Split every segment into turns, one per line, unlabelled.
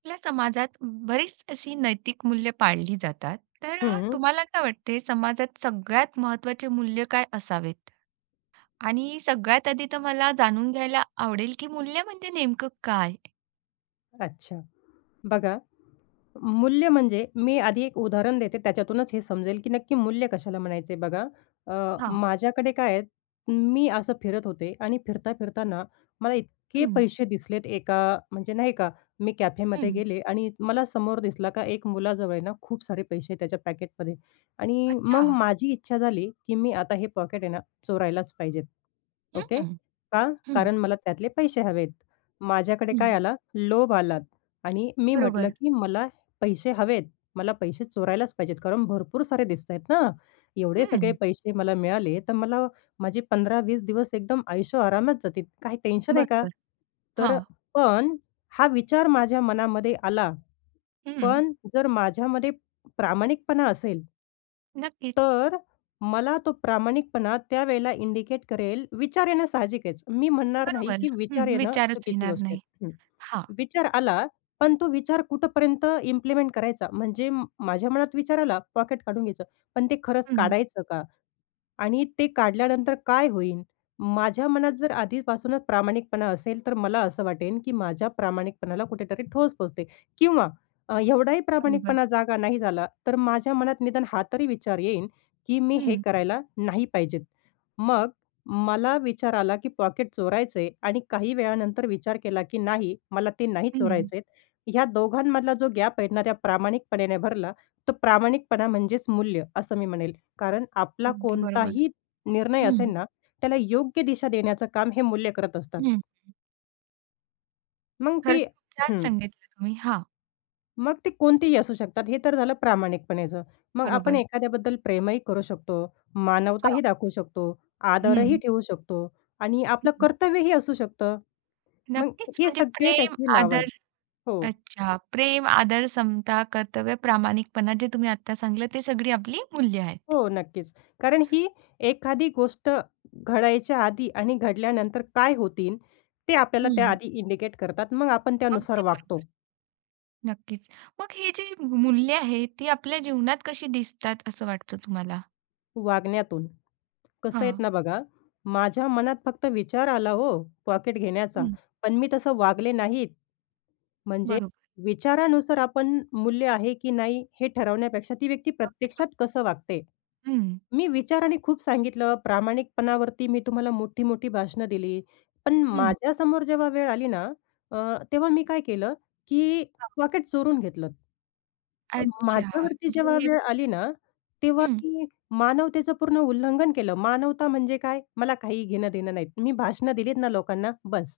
आपल्या समाजात बरीच अशी नैतिक मूल्य पाळली जातात. तर
हं,
तुम्हाला काय वाटते समाजात सगळ्यात महत्त्वाचे मूल्य काय असावेत? आणि सगळ्यात आधी तर मला जाणून घ्यायला आवडेल, की मूल्य म्हणजे नेमकं काय?
अच्छा. बघा, मूल्य म्हणजे मी आधी एक उदाहरण देते, त्याच्यातूनच हे समजेल, की नक्की मूल्य कशाला म्हणायचे बघा.
हां.
माझ्याकडे काय आहे, मी असं फिरत होते आणि फिरता-फिरता ना, मला इतके
हं,
पैसे दिसलेत एका म्हणजे नाही का, मी कॅफेमध्ये
हं.
गेले आणि मला समोर दिसला का एक मुलाजवळ आहे ना, खूप सारे पैसे त्याच्या पॅकेटमध्ये आणि
अच्छा.
मग माझी इच्छा झाली, की मी आता हे पॉकेट आहे ना, चोरायलाच पाहिजेत.
हं,
ओके.
हं,
का?
हं.
कारण मला त्यातले पैसे हवेत. माझ्याकडे काय आला? लोभ आला आणि मी म्हटलं,
बरोबर.
की "मला पैसे हवेत. मला पैसे चोरायलाच पाहिजेत." कारण भरपूर सारे दिसतायत ना. एवढे सगळे
हं.
पैसे मला मिळाले, तर मला माझे 15-20 दिवस एकदम ऐशोआरामात जातील. काही टेन्शन आहे का?
बरोबर.
तर
हां.
पण हा विचार माझ्या मनामध्ये आला
हं.
पण जर माझ्यामध्ये प्रामाणिकपणा असेल
नक्कीच.
तर मला तो प्रामाणिकपणा त्यावेळेला इंडिकेट करेल. विचार येणं साहजिकच. मी म्हणणार नाही,
बरोबर.
की विचार
हं.
येणं
विचारच
चुकीची
येणार
गोष्ट
नाही.
आहे. हं.
हां.
विचार आला, पण तो विचार कुठपर्यंत इम्प्लिमेंट करायचा? म्हणजे माझ्या मनात विचार आला, पॉकेट काढून घ्यायचं. पण ते खरंच
हं.
काढायचं का? आणि ते काढल्यानंतर काय होईल? माझ्या मनात जर आधीपासूनच प्रामाणिकपणा असेल, तर मला असं वाटेल, की माझ्या प्रामाणिकपणाला कुठेतरी ठोस पोहोचते किंवा एवढाही प्रामाणिकपणा
बरोबर.
जागा नाही झाला, तर माझ्या मनात निदान हा तरी विचार येईल, की मी हे
हं,
करायला नाही पाहिजेत. मग मला विचार आला, की पॉकेट चोरायचंय आणि काही वेळानंतर विचार केला, की नाही मला ते नाही
हं.
चोरायचेत. ह्या दोघांमधला जो गॅप आहे ना, त्या प्रामाणिकपणाने भरला. तो प्रामाणिकपणा म्हणजेच मूल्य असं मी म्हणेल. कारण आपला
अगदी बरोबर.
कोणताही निर्णय असेल
हं,
ना, त्याला योग्य दिशा देण्याचं काम हे मूल्य करत असतात.
हं.
मग ते
खरंच खूप छान
हं.
सांगितलं तुम्ही. हां.
मग ते कोणतेही असू शकतात, हे तर झालं प्रामाणिकपणेचं. मग आपण
बरोबर.
एखाद्याबद्दल प्रेमही करू शकतो, मानवताही
हां.
दाखवू शकतो,
हं,
आदरही ठेवू शकतो आणि
हं.
आपलं कर्तव्यही असू शकतं. मग
नक्कीच
हे
म्हणजे
सगळे
प्रेम,
त्याची नावं
आदर.
आहेत. हो,
अच्छा. प्रेम, आदर, समता, कर्तव्य, प्रामाणिकपणा जे तुम्ही आत्ता सांगितलं ते सगळी आपली मूल्य आहेत.
हो, नक्कीच. कारण ही एखादी गोष्ट घडायच्या आधी आणि घडल्यानंतर काय होतील, ते आपल्याला
हं.
त्याआधी इंडिकेट करतात. मग आपण त्यानुसार
अगदी
वागतो,
बरोबर. नक्कीच. मग हे जी मूल्य आहेत ती आपल्या जीवनात कशी दिसतात असं वाटतं तुम्हाला?
वागण्यातून. कसं आहेत
हां.
ना बघा, माझ्या मनात फक्त विचार आला हो, पॉकेट घेण्याचा,
हं.
पण मी तसं वागले नाहीत. म्हणजे
बरोबर.
विचारानुसार आपण मूल्य आहे की नाही हे ठरवण्यापेक्षा ती व्यक्ती
अगदी
प्रत्यक्षात
बरोबर.
कसं वागते.
हं,
मी विचाराने खूप सांगितलं, प्रामाणिकपणावरती मी तुम्हाला मोठी-मोठी भाषणं दिली. पण हं.
हं.
माझ्यासमोर जेव्हा वेळ आली ना, अ, तेव्हा मी काय केलं, की
हां.
पॉकेट चोरून घेतलं. अ,
अच्छा.
माझ्यावरती जेव्हा
म्हणजे
वेळ आली ना, तेव्हा
हं,
मी मानवतेचं पूर्ण उल्लंघन केलं. मानवता म्हणजे काय? मला काही घेणं-देणं नाही. मी भाषणं दिलीत ना लोकांना बस.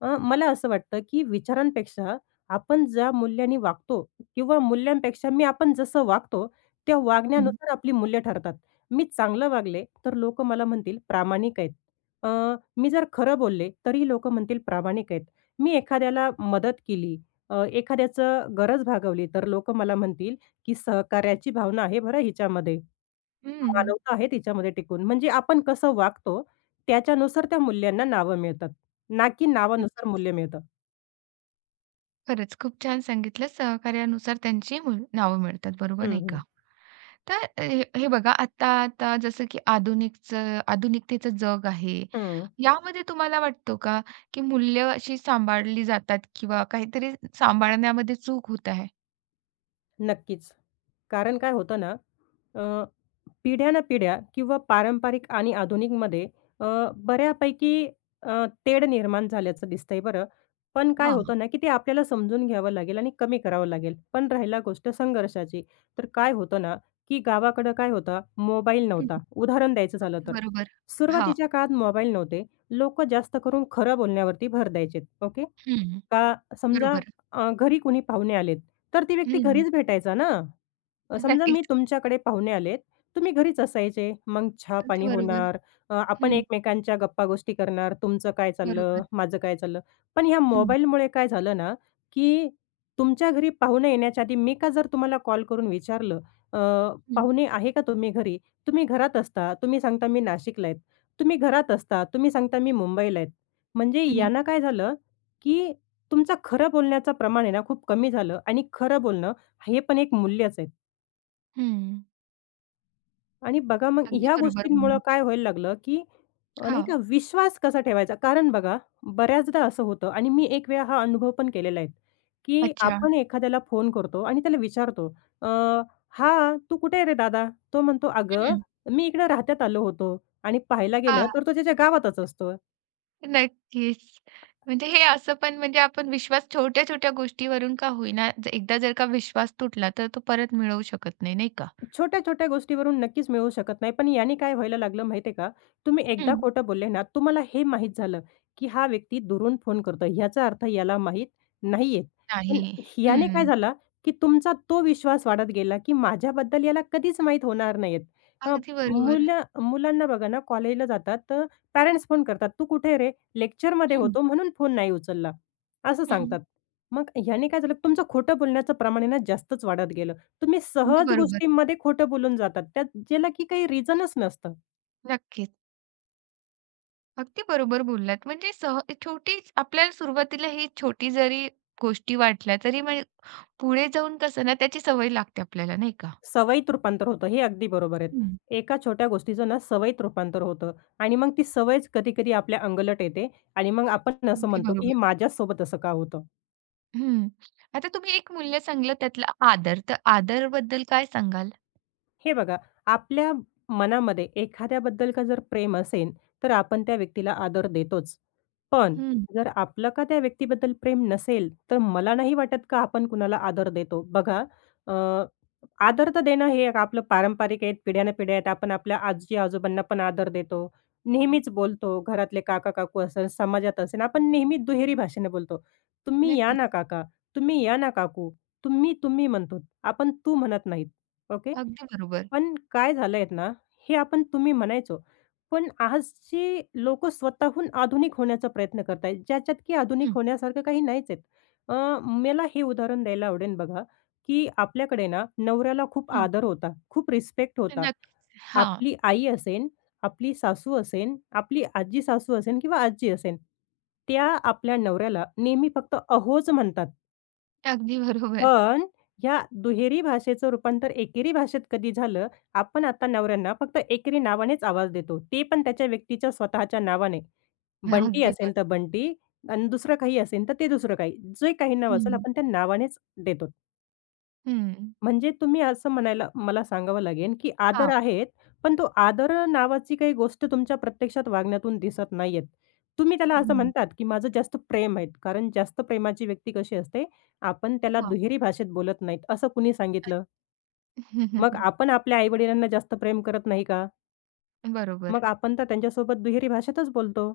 मला असं वाटतं, की विचारांपेक्षा आपण ज्या मूल्याने वागतो किंवा मूल्यांपेक्षा मी आपण जसं वागतो, त्या
हं.
वागण्यानुसार आपली मूल्य ठरतात. मी चांगलं वागले, तर लोकं मला म्हणतील प्रामाणिक आहेत. अ, मी जर खरं बोलले, तरी लोकं म्हणतील प्रामाणिक आहेत. मी एखाद्याला मदत केली एखाद्याचं गरज भागवली तर लोक मला म्हणतील, की सहकार्याची भावना आहे बरं हिच्यामध्ये.
हं.
मानवता आहे तिच्यामध्ये टिकून. म्हणजे आपण कसं वागतो त्याच्यानुसार त्या मूल्यांना नावं मिळतात, ना की नावानुसार
नक्कीच.
मूल्य मिळतं.
खरंच खूप छान सांगितलं. सहकार्यानुसार त्यांची मूळ नावं मिळतात. बरोबर
हं,
नाही का?
हं.
तर हे हे बघा आता आता जसं की आधुनिकतेचं जग आहे.
हं.
यामध्ये तुम्हाला वाटतो का, की मूल्य अशी सांभाळली जातात किंवा काहीतरी सांभाळण्यामध्ये चूक होत आहे?
नक्कीच. कारण काय होतं ना, अ, पिढ्यानपिढ्या किंवा पारंपरिक आणि आधुनिकमध्ये अ, बऱ्यापैकी तेढ निर्माण झाल्याचं दिसतंय बरं. पण काय
हां.
होतं ना, की ते आपल्याला समजून घ्यावं लागेल आणि कमी करावं लागेल. पण राहिला गोष्ट संघर्षाची, तर काय होतं ना, की गावाकडं काय होतं, मोबाईल
हं,
नव्हता. उदाहरण द्यायचं झालं
अगदी
तर.
बरोबर. हां.
सुरुवातीच्या काळात मोबाईल नव्हते. लोकं जास्त करून खरं बोलण्यावरती भर द्यायचेत. ओके.
हं,
का समजा
बरोबर.
घरी कोणी पाहुणे आलेत, तर ती व्यक्ती
हं,
घरीच भेटायचा ना. समजा मी
नक्कीच.
तुमच्याकडे पाहुणे आलेत, तुम्ही घरीच असायचे. मग
अगदी
चहा-पाणी
बरोबर.
होणार, आपण
हं,
एकमेकांच्या गप्पागोष्टी करणार, तुमचं काय चाललं,
बरोबर.
माझं काय चाललं. पण ह्या
हं,
मोबाईलमुळे काय झालं ना, की तुमच्या घरी पाहुणे येण्याच्या आधी मी का जर तुम्हाला कॉल करून विचारलं, अ,
हं,
"पाहुणे आहे का तुम्ही घरी?" तुम्ही घरात असता. तुम्ही सांगता, "मी नाशिकला आहेत." तुम्ही घरात असता. तुम्ही सांगता, "मी मुंबईला आहेत." म्हणजे
हं,
यानं काय झालं, की तुमचं खरं बोलण्याचं प्रमाण आहे ना, खूप कमी झालं आणि खरं बोलणं हे पण एक मूल्यच आहे.
हं.
आणि बघा मग
अगदी
ह्या
बरोबर
गोष्टींमुळं
बोललात.
काय व्हायला लागलं, की नाही का
हां.
विश्वास कसा ठेवायचा? कारण बघा बऱ्याचदा असं होतं आणि मी एक वेळा हा अनुभव पण केलेला आहे, की
अच्छा.
आपण एखाद्याला फोन करतो आणि त्याला विचारतो, "अ, हां, तू कुठे आहे रे दादा?" तो म्हणतो, "अगं,
हं.
मी इकडे राहत्यात आलो होतो." आणि पाहायला गेलं
हां.
तर तो त्याच्या गावातच असतो.
नक्कीच. म्हणजे हे असं पण म्हणजे आपण विश्वास छोट्या-छोट्या गोष्टीवरून का होईना, एकदा जर का विश्वास तुटला, तर तो परत मिळवू शकत नाही, नाही का?
छोट्या-छोट्या गोष्टीवरून नक्कीच मिळू शकत नाही. पण याने काय व्हायला लागलं माहिती आहे का? तुम्ही एकदा
हं.
खोटं बोलले ना, तुम्हाला हे माहीत झालं, की हा व्यक्ती दुरून फोन करतोय. ह्याचा अर्थ याला माहीत नाहीये. पण
नाही.
याने काय
हं.
झाला, की तुमचा तो विश्वास वाढत गेला, की माझ्याबद्दल याला कधीच माहीत होणार नाहीयेत. अ,
अगदी बरोबर.
मुलं मुलांना बघा ना, कॉलेजला जातात पॅरेंट्स फोन करतात, "तू कुठे रे? लेक्चरमध्ये
हं.
होतो म्हणून फोन नाही उचलला." असं
हं.
सांगतात. मग ह्याने काय झालं, तुमचं खोटं बोलण्याचं प्रमाण आहे ना, जास्तच वाढत गेलं. तुम्ही
अगदी
सहज
बरोबर.
गोष्टींमध्ये खोटं बोलून जातात. त्या ज्याला की काही रिझनच नसतं.
नक्कीच. अगदी बरोबर बोललात. म्हणजे सह छोटी आपल्याला सुरुवातीला ही छोटी जरी गोष्टी वाटल्या, तरी म्हणजे पुढे जाऊन कसं ना त्याची सवय लागते आपल्याला, नाही का?
सवयीत रूपांतर होतं. हे अगदी बरोबर आहेत.
हं.
एका छोट्या गोष्टीचं ना सवयीत रूपांतर होतं आणि मग ती सवयच कधी-कधी आपल्या अंगलट येते आणि मग आपण असं
अगदी
म्हणतो, की हे
बरोबर.
माझ्याच सोबत असं का होतं?
हं. आता तुम्ही एक मूल्य सांगितलं त्यातला आदर. तर आदरबद्दल काय सांगाल?
हे बघा, आपल्या मनामध्ये एखाद्याबद्दल का जर प्रेम असेल, तर आपण त्या व्यक्तीला आदर देतोच. पण जर आपलं का त्या व्यक्तीबद्दल प्रेम नसेल, तर मला नाही वाटत का आपण कुणाला आदर देतो. बघा अ, आदर तर देणं हे एक आपलं पारंपरिक आहे, पिढ्यानपिढ्या आहेत. आपण आपल्या आजी-आजोबांना पण आदर देतो. नेहमीच बोलतो. घरातले काका-काकू असेल, समाजात असेल, आपण नेहमी दुहेरी भाषेने बोलतो. "तुम्ही या
नक्कीच.
ना काका, तुम्ही या ना काकू." "तुम्ही, तुम्ही" म्हणतो. आपण "तू" म्हणत नाहीत. ओके.
अगदी बरोबर.
पण काय झालंय ना, हे आपण तुम्ही म्हणायचो. पण आजची लोकं स्वतःहून आधुनिक होण्याचा प्रयत्न करतायत, ज्याच्यात की आधुनिक
हं,
होण्यासारखं काही नाहीच आहेत. मला हे उदाहरण द्यायला आवडेल बघा, की आपल्याकडे ना नवऱ्याला खूप
हं.
आदर होता, खूप रिस्पेक्ट होता.
नक्कीच. हां.
आपली आई असेन, आपली सासू असेन, आपली आजी-सासू असेन किंवा आजी असेन, त्या आपल्या नवऱ्याला नेहमी फक्त "अहोच" म्हणतात.
अगदी बरोबर.
पण या दुहेरी भाषेचं रूपांतर एकेरी भाषेत कधी झालं, आपण आता नवऱ्यांना फक्त एकेरी नावानेच आवाज देतो. ते पण त्याच्या व्यक्तीच्या स्वतःच्या नावाने. बंटी
अगदी
असेल
बरोबर.
तर बंटी आणि दुसरं काही असेल तर ते दुसरं काही. जे काही नाव असेल
हं,
आपण त्या नावानेच देतो.
हं.
म्हणजे तुम्ही असं म्हणायला मला सांगावं लागेल, की आदर
हां.
आहेत, पण तो आदर नावाची काही गोष्ट तुमच्या प्रत्यक्षात वागण्यातून दिसत नाहीयेत. तुम्ही त्याला असं
हं,
म्हणतात, की माझं जास्त प्रेम आहे. कारण जास्त प्रेमाची व्यक्ती कशी असते, आपण त्याला
हां.
दुहेरी भाषेत बोलत नाहीत, असं कुणी सांगितलं? मग आपण आपल्या आई जास्त प्रेम करत नाही का?
बरोबर.
मग आपण तर त्यांच्यासोबत दुहेरी भाषेतच बोलतो.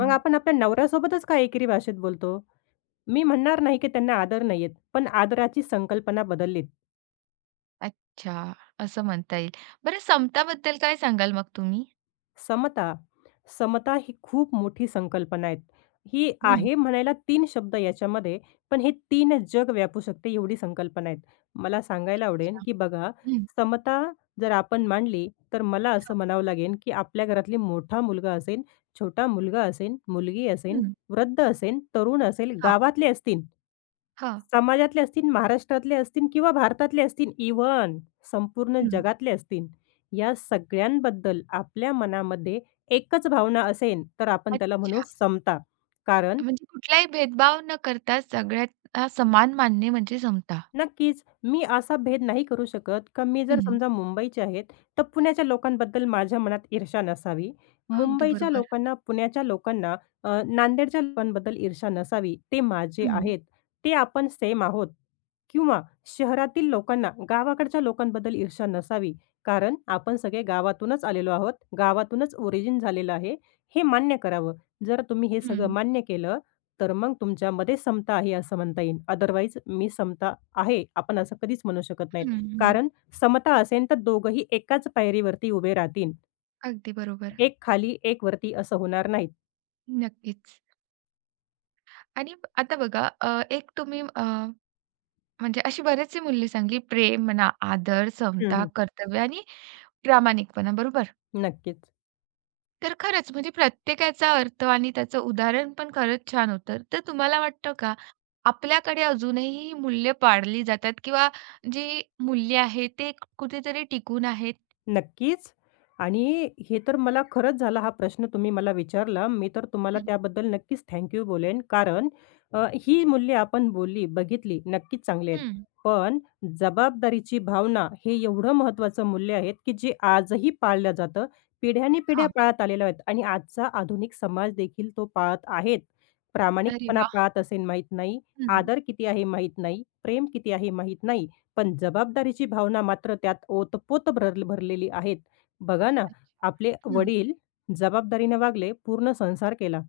मग आपण आपल्या नवऱ्यासोबतच का एकेरी भाषेत बोलतो? मी म्हणणार नाही, की त्यांना आदर नाहीयेत, पण आदराची संकल्पना बदललीत.
अच्छा, असं म्हणता येईल. बरं समताबद्दल काय सांगाल मग तुम्ही?
समता. समता ही खूप मोठी संकल्पना आहे. ही
हं.
आहे म्हणायला 3 शब्द याच्यामध्ये, पण हे 3 जग व्यापू शकते एवढी संकल्पना आहेत. मला सांगायला आवडेल,
अच्छा.
की बघा
हं,
समता जर आपण मांडली, तर मला असं म्हणावं लागेल, की आपल्या घरातली मोठा मुलगा असेल, छोटा मुलगा असेल, मुलगी असेल,
हं.
वृद्ध असेल, तरुण असेल,
हां,
गावातले असतील,
हां.
समाजातले असतील, महाराष्ट्रातले असतील किंवा भारतातले असतील, इव्हन संपूर्ण
हं.
जगातले असतील. या सगळ्यांबद्दल आपल्या मनामध्ये एकच भावना असेल, तर आपण त्याला म्हणू
अच्छा.
समता. कारण
म्हणजे कुठलाही भेदभाव न करता सगळ्यांना समान मानणे म्हणजे समता.
नक्कीच. मी असा भेद नाही करू शकत, का मी जर
हं.
समजा मुंबईचे आहेत, तर पुण्याच्या लोकांबद्दल माझ्या मनात ईर्ष्या नसावी.
अगदी
मुंबईच्या
बरोबर.
लोकांना, पुण्याच्या लोकांना, नांदेडच्या लोकांबद्दल ईर्ष्या नसावी. ते माझे
हं,
आहेत. ते आपण सेम आहोत. किंवा शहरातील लोकांना, गावाकडच्या लोकांबद्दल ईर्ष्या नसावी. कारण आपण सगळे गावातूनच आलेलो आहोत. गावातूनच ओरिजिन झालेलं आहे. हे मान्य करावं. जर तुम्ही हे
हं,
सगळं मान्य केलं, तर मग तुमच्यामध्ये समता आहे असं म्हणता येईल. अदरवाईज मी समता आहे. आपण असं कधीच म्हणू शकत नाहीत.
हं, हं.
कारण समता असेल तर दोघंही एकाच पायरीवरती उभे राहतील.
अगदी बरोबर.
एक खाली, एक वरती असं होणार नाहीत.
नक्कीच. आणि आता बघा एक म्हणजे अशी बरेचशी मूल्ये सांगली प्रेम म्हणा, आदर,
हं,
समता,
हं.
कर्तव्य आणि प्रामाणिकपणा, बरोबर?
नक्कीच.
तर खरंच म्हणजे प्रत्येकाचा अर्थ आणि त्याचं उदाहरण पण खरंच छान होतं. तर तुम्हाला वाटतं का, आपल्याकडे अजूनही ही मूल्य पाळली जातात किंवा जी मूल्य आहेत ते कुठेतरी टिकून आहेत?
नक्कीच. आणि हे तर मला खरंच झाला हा प्रश्न तुम्ही मला विचारला. मी तर तुम्हाला
हं,
त्याबद्दल नक्कीच थँक यू बोलेन. कारण ही मूल्ये आपण बोलली, बघितली, नक्कीच चांगली आहेत.
हं.
पण जबाबदारीची भावना हे एवढं महत्त्वाचं मूल्य आहेत, की जे आजही पाळलं जातं. पिढ्यानपिढ्या
हां.
पाळत आलेल्या आहेत आणि आजचा आधुनिक समाज देखील तो पाळत आहेत.
अरे
प्रामाणिकपणा
वाह!
पाळत असेल माहीत नाही,
हं.
आदर किती आहे माहीत नाही, प्रेम किती आहे माहीत नाही. पण जबाबदारीची भावना मात्र त्यात ओतपोत भर भरलेली आहेत. बघा ना,
अच्छा.
आपले
हं.
वडील जबाबदारीने वागले, पूर्ण संसार केला.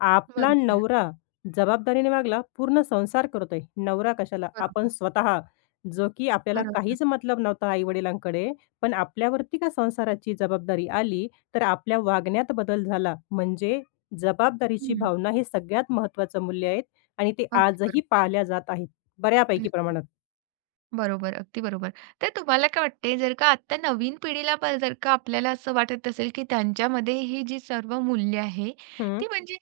आपला
बरोबर,
नवरा जबाबदारीने वागला, पूर्ण संसार करतोय. नवरा कशाला? आपण
बरोबर,
स्वतः. जो की आपल्याला
बरोबर.
काहीच मतलब नव्हता आई-वडिलांकडे, पण आपल्यावरती का संसाराची जबाबदारी आली, तर आपल्या वागण्यात बदल झाला. म्हणजे जबाबदारीची
हं.
भावना हे सगळ्यात महत्त्वाचं मूल्य आहे आणि ते
अगदी
आजही
बरोबर.
पाळल्या जात आहेत, बऱ्यापैकी प्रमाणात.
बरोबर, अगदी बरोबर. तर तुम्हाला काय वाटते, जर का आत्ता नवीन पिढीला पण जर का आपल्याला असं वाटत असेल, की त्यांच्यामध्ये ही जी सर्व मूल्य आहे,
हं.
ती म्हणजे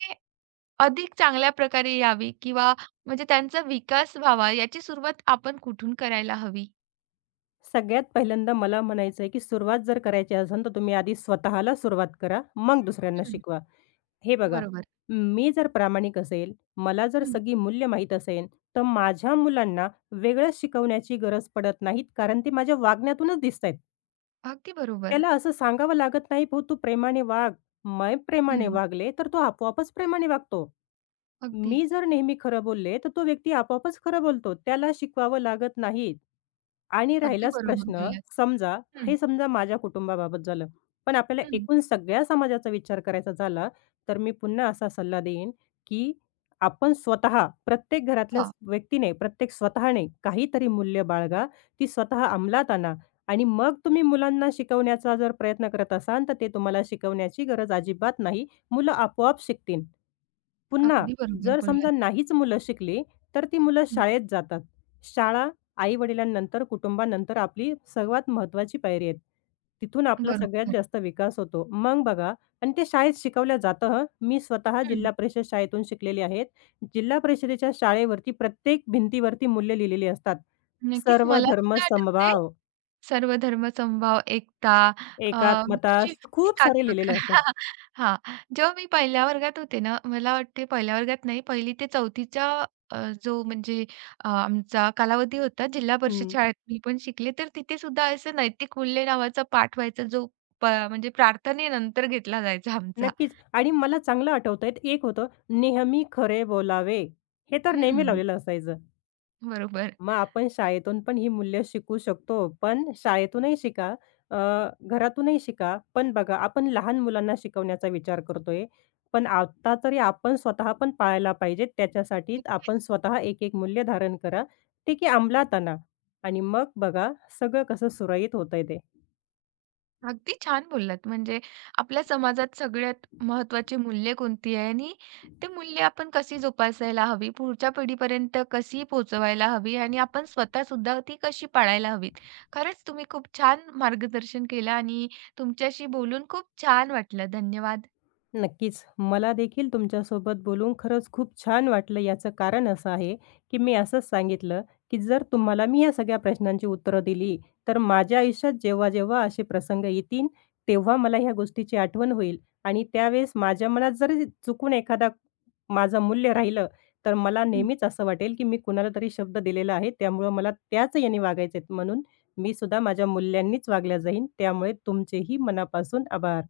अधिक चांगल्या प्रकारे यावी किंवा म्हणजे त्यांचा विकास व्हावा, याची सुरुवात आपण कुठून करायला हवी?
सगळ्यात पहिल्यांदा मला म्हणायचं आहे, की सुरुवात जर करायची असेल, तर तुम्ही आधी स्वतःला सुरुवात करा, मग दुसऱ्यांना
हं.
शिकवा. हे बघा,
बरोबर.
मी जर प्रामाणिक असेल, मला जर
हं.
सगळी मूल्य माहीत असेल, तर माझ्या मुलांना वेगळं शिकवण्याची गरज पडत नाहीत, कारण ते माझ्या वागण्यातूनच दिसतायत.
अगदी बरोबर.
त्याला असं सांगावं लागत नाही, "भाऊ तू प्रेमाने वाग." मी प्रेमाने
हं.
वागले, तर तो आपोआपच प्रेमाने वागतो. मी
अगदीच.
जर नेहमी खरं बोलले, तर तो व्यक्ती आपोआपच खरं बोलतो. त्याला शिकवावं लागत नाही. आणि
अगदी
राहिलाच
बरोबर
प्रश्न,
बोललात.
समजा हे
हं,
समजा माझ्या कुटुंबाबाबत झालं. पण आपल्याला
हं.
एकूण सगळ्या समाजाचा विचार करायचा झाला, तर मी पुन्हा असा सल्ला देईन, की आपण स्वतः प्रत्येक घरातल्या
हां,
व्यक्तीने, प्रत्येक स्वतःने काहीतरी मूल्य बाळगा, ती स्वतः अंमलात आणा. आणि मग तुम्ही मुलांना शिकवण्याचा जर प्रयत्न करत असाल, तर ते तुम्हाला शिकवण्याची गरज अजिबात नाही. मुलं आपोआप शिकतील. पुन्हा
अगदी बरोबर
जर समजा
बोललात.
नाहीच मुलं शिकली, तर ती मुलं
हं,
शाळेत जातात. शाळा आई-वडिलांनंतर, कुटुंबानंतर आपली सर्वात महत्त्वाची पायरी आहे. तिथून आपला सगळ्यात
बरोबर.
जास्त विकास होतो. मग बघा आणि ते शाळेत शिकवलं जातं हं. मी स्वतः
हं.
जिल्हा परिषद शाळेतून शिकलेली आहेत. जिल्हा परिषदेच्या शाळेवरती प्रत्येक भिंतीवरती मूल्य लिहिलेली असतात.
नक्कीच
सर्व
मला
धर्म
सुद्धा आठवते
समभाव.
सर्व धर्मसमभाव, एकता. अ,
एकात्मता
अशी
खूप सारे
एकात्मक
लिहिलेले असतात.
हां. जेव्हा मी पहिल्या वर्गात होते ना, मला वाटते पहिल्या वर्गात नाही, 1ली ते 4थीचा अ, जो म्हणजे आमचा कालावधी होता जिल्हा परिषद
हं,
शाळेत मी पण शिकले. तर तिथे सुद्धा असं नैतिक मूल्य नावाचा पाठ व्हायचा जो प म्हणजे प्रार्थनेनंतर घेतला जायचा आमचा.
नक्कीच आणि मला चांगलं आठवतंय एक होतं, नेहमी खरे बोलावे. हे तर नेहमी
हं,
लावलेलं असायचं.
बरोबर.
मग आपण शाळेतून पण ही मूल्य शिकू शकतो. पण शाळेतूनही शिका, अ, घरातूनही शिका. पण बघा आपण लहान मुलांना शिकवण्याचा विचार करतोय. पण आता तरी आपण स्वतः पण पाळायला पाहिजेत. त्याच्यासाठी आपण स्वतः एक-एक मूल्य धारण करा. ते की अंमलात आणा आणि मग बघा सगळं कसं सुरळीत होतंय ते.
अगदी छान बोललात. म्हणजे आपल्या समाजात सगळ्यात महत्त्वाची मूल्ये कोणती आहे आणि ते मूल्य आपण कशी जोपासायला हवी, पुढच्या पिढीपर्यंत कशी पोहोचवायला हवी आणि आपण स्वतः सुद्धा ती कशी पाळायला हवीत. खरंच तुम्ही खूप छान मार्गदर्शन केलं आणि तुमच्याशी बोलून खूप छान वाटलं. धन्यवाद.
नक्कीच. मला देखील तुमच्यासोबत बोलून खरंच खूप छान वाटलं. याचं कारण असं आहे, की मी असंच सांगितलं, की जर तुम्हाला मी या सगळ्या प्रश्नांची उत्तरं दिली, तर माझ्या आयुष्यात जेव्हा-जेव्हा असे प्रसंग येतील, तेव्हा मला ह्या गोष्टीची आठवण होईल आणि त्यावेळेस माझ्या मनात जरी चुकून एखादा माझं मूल्य राहिलं, तर मला नेहमीच असं वाटेल, की मी कुणाला तरी शब्द दिलेला आहे. त्यामुळं मला त्याच याने वागायचेत म्हणून मी सुद्धा माझ्या मूल्यांनीच वागल्या जाईन. त्यामुळे तुमचेही मनापासून आभार.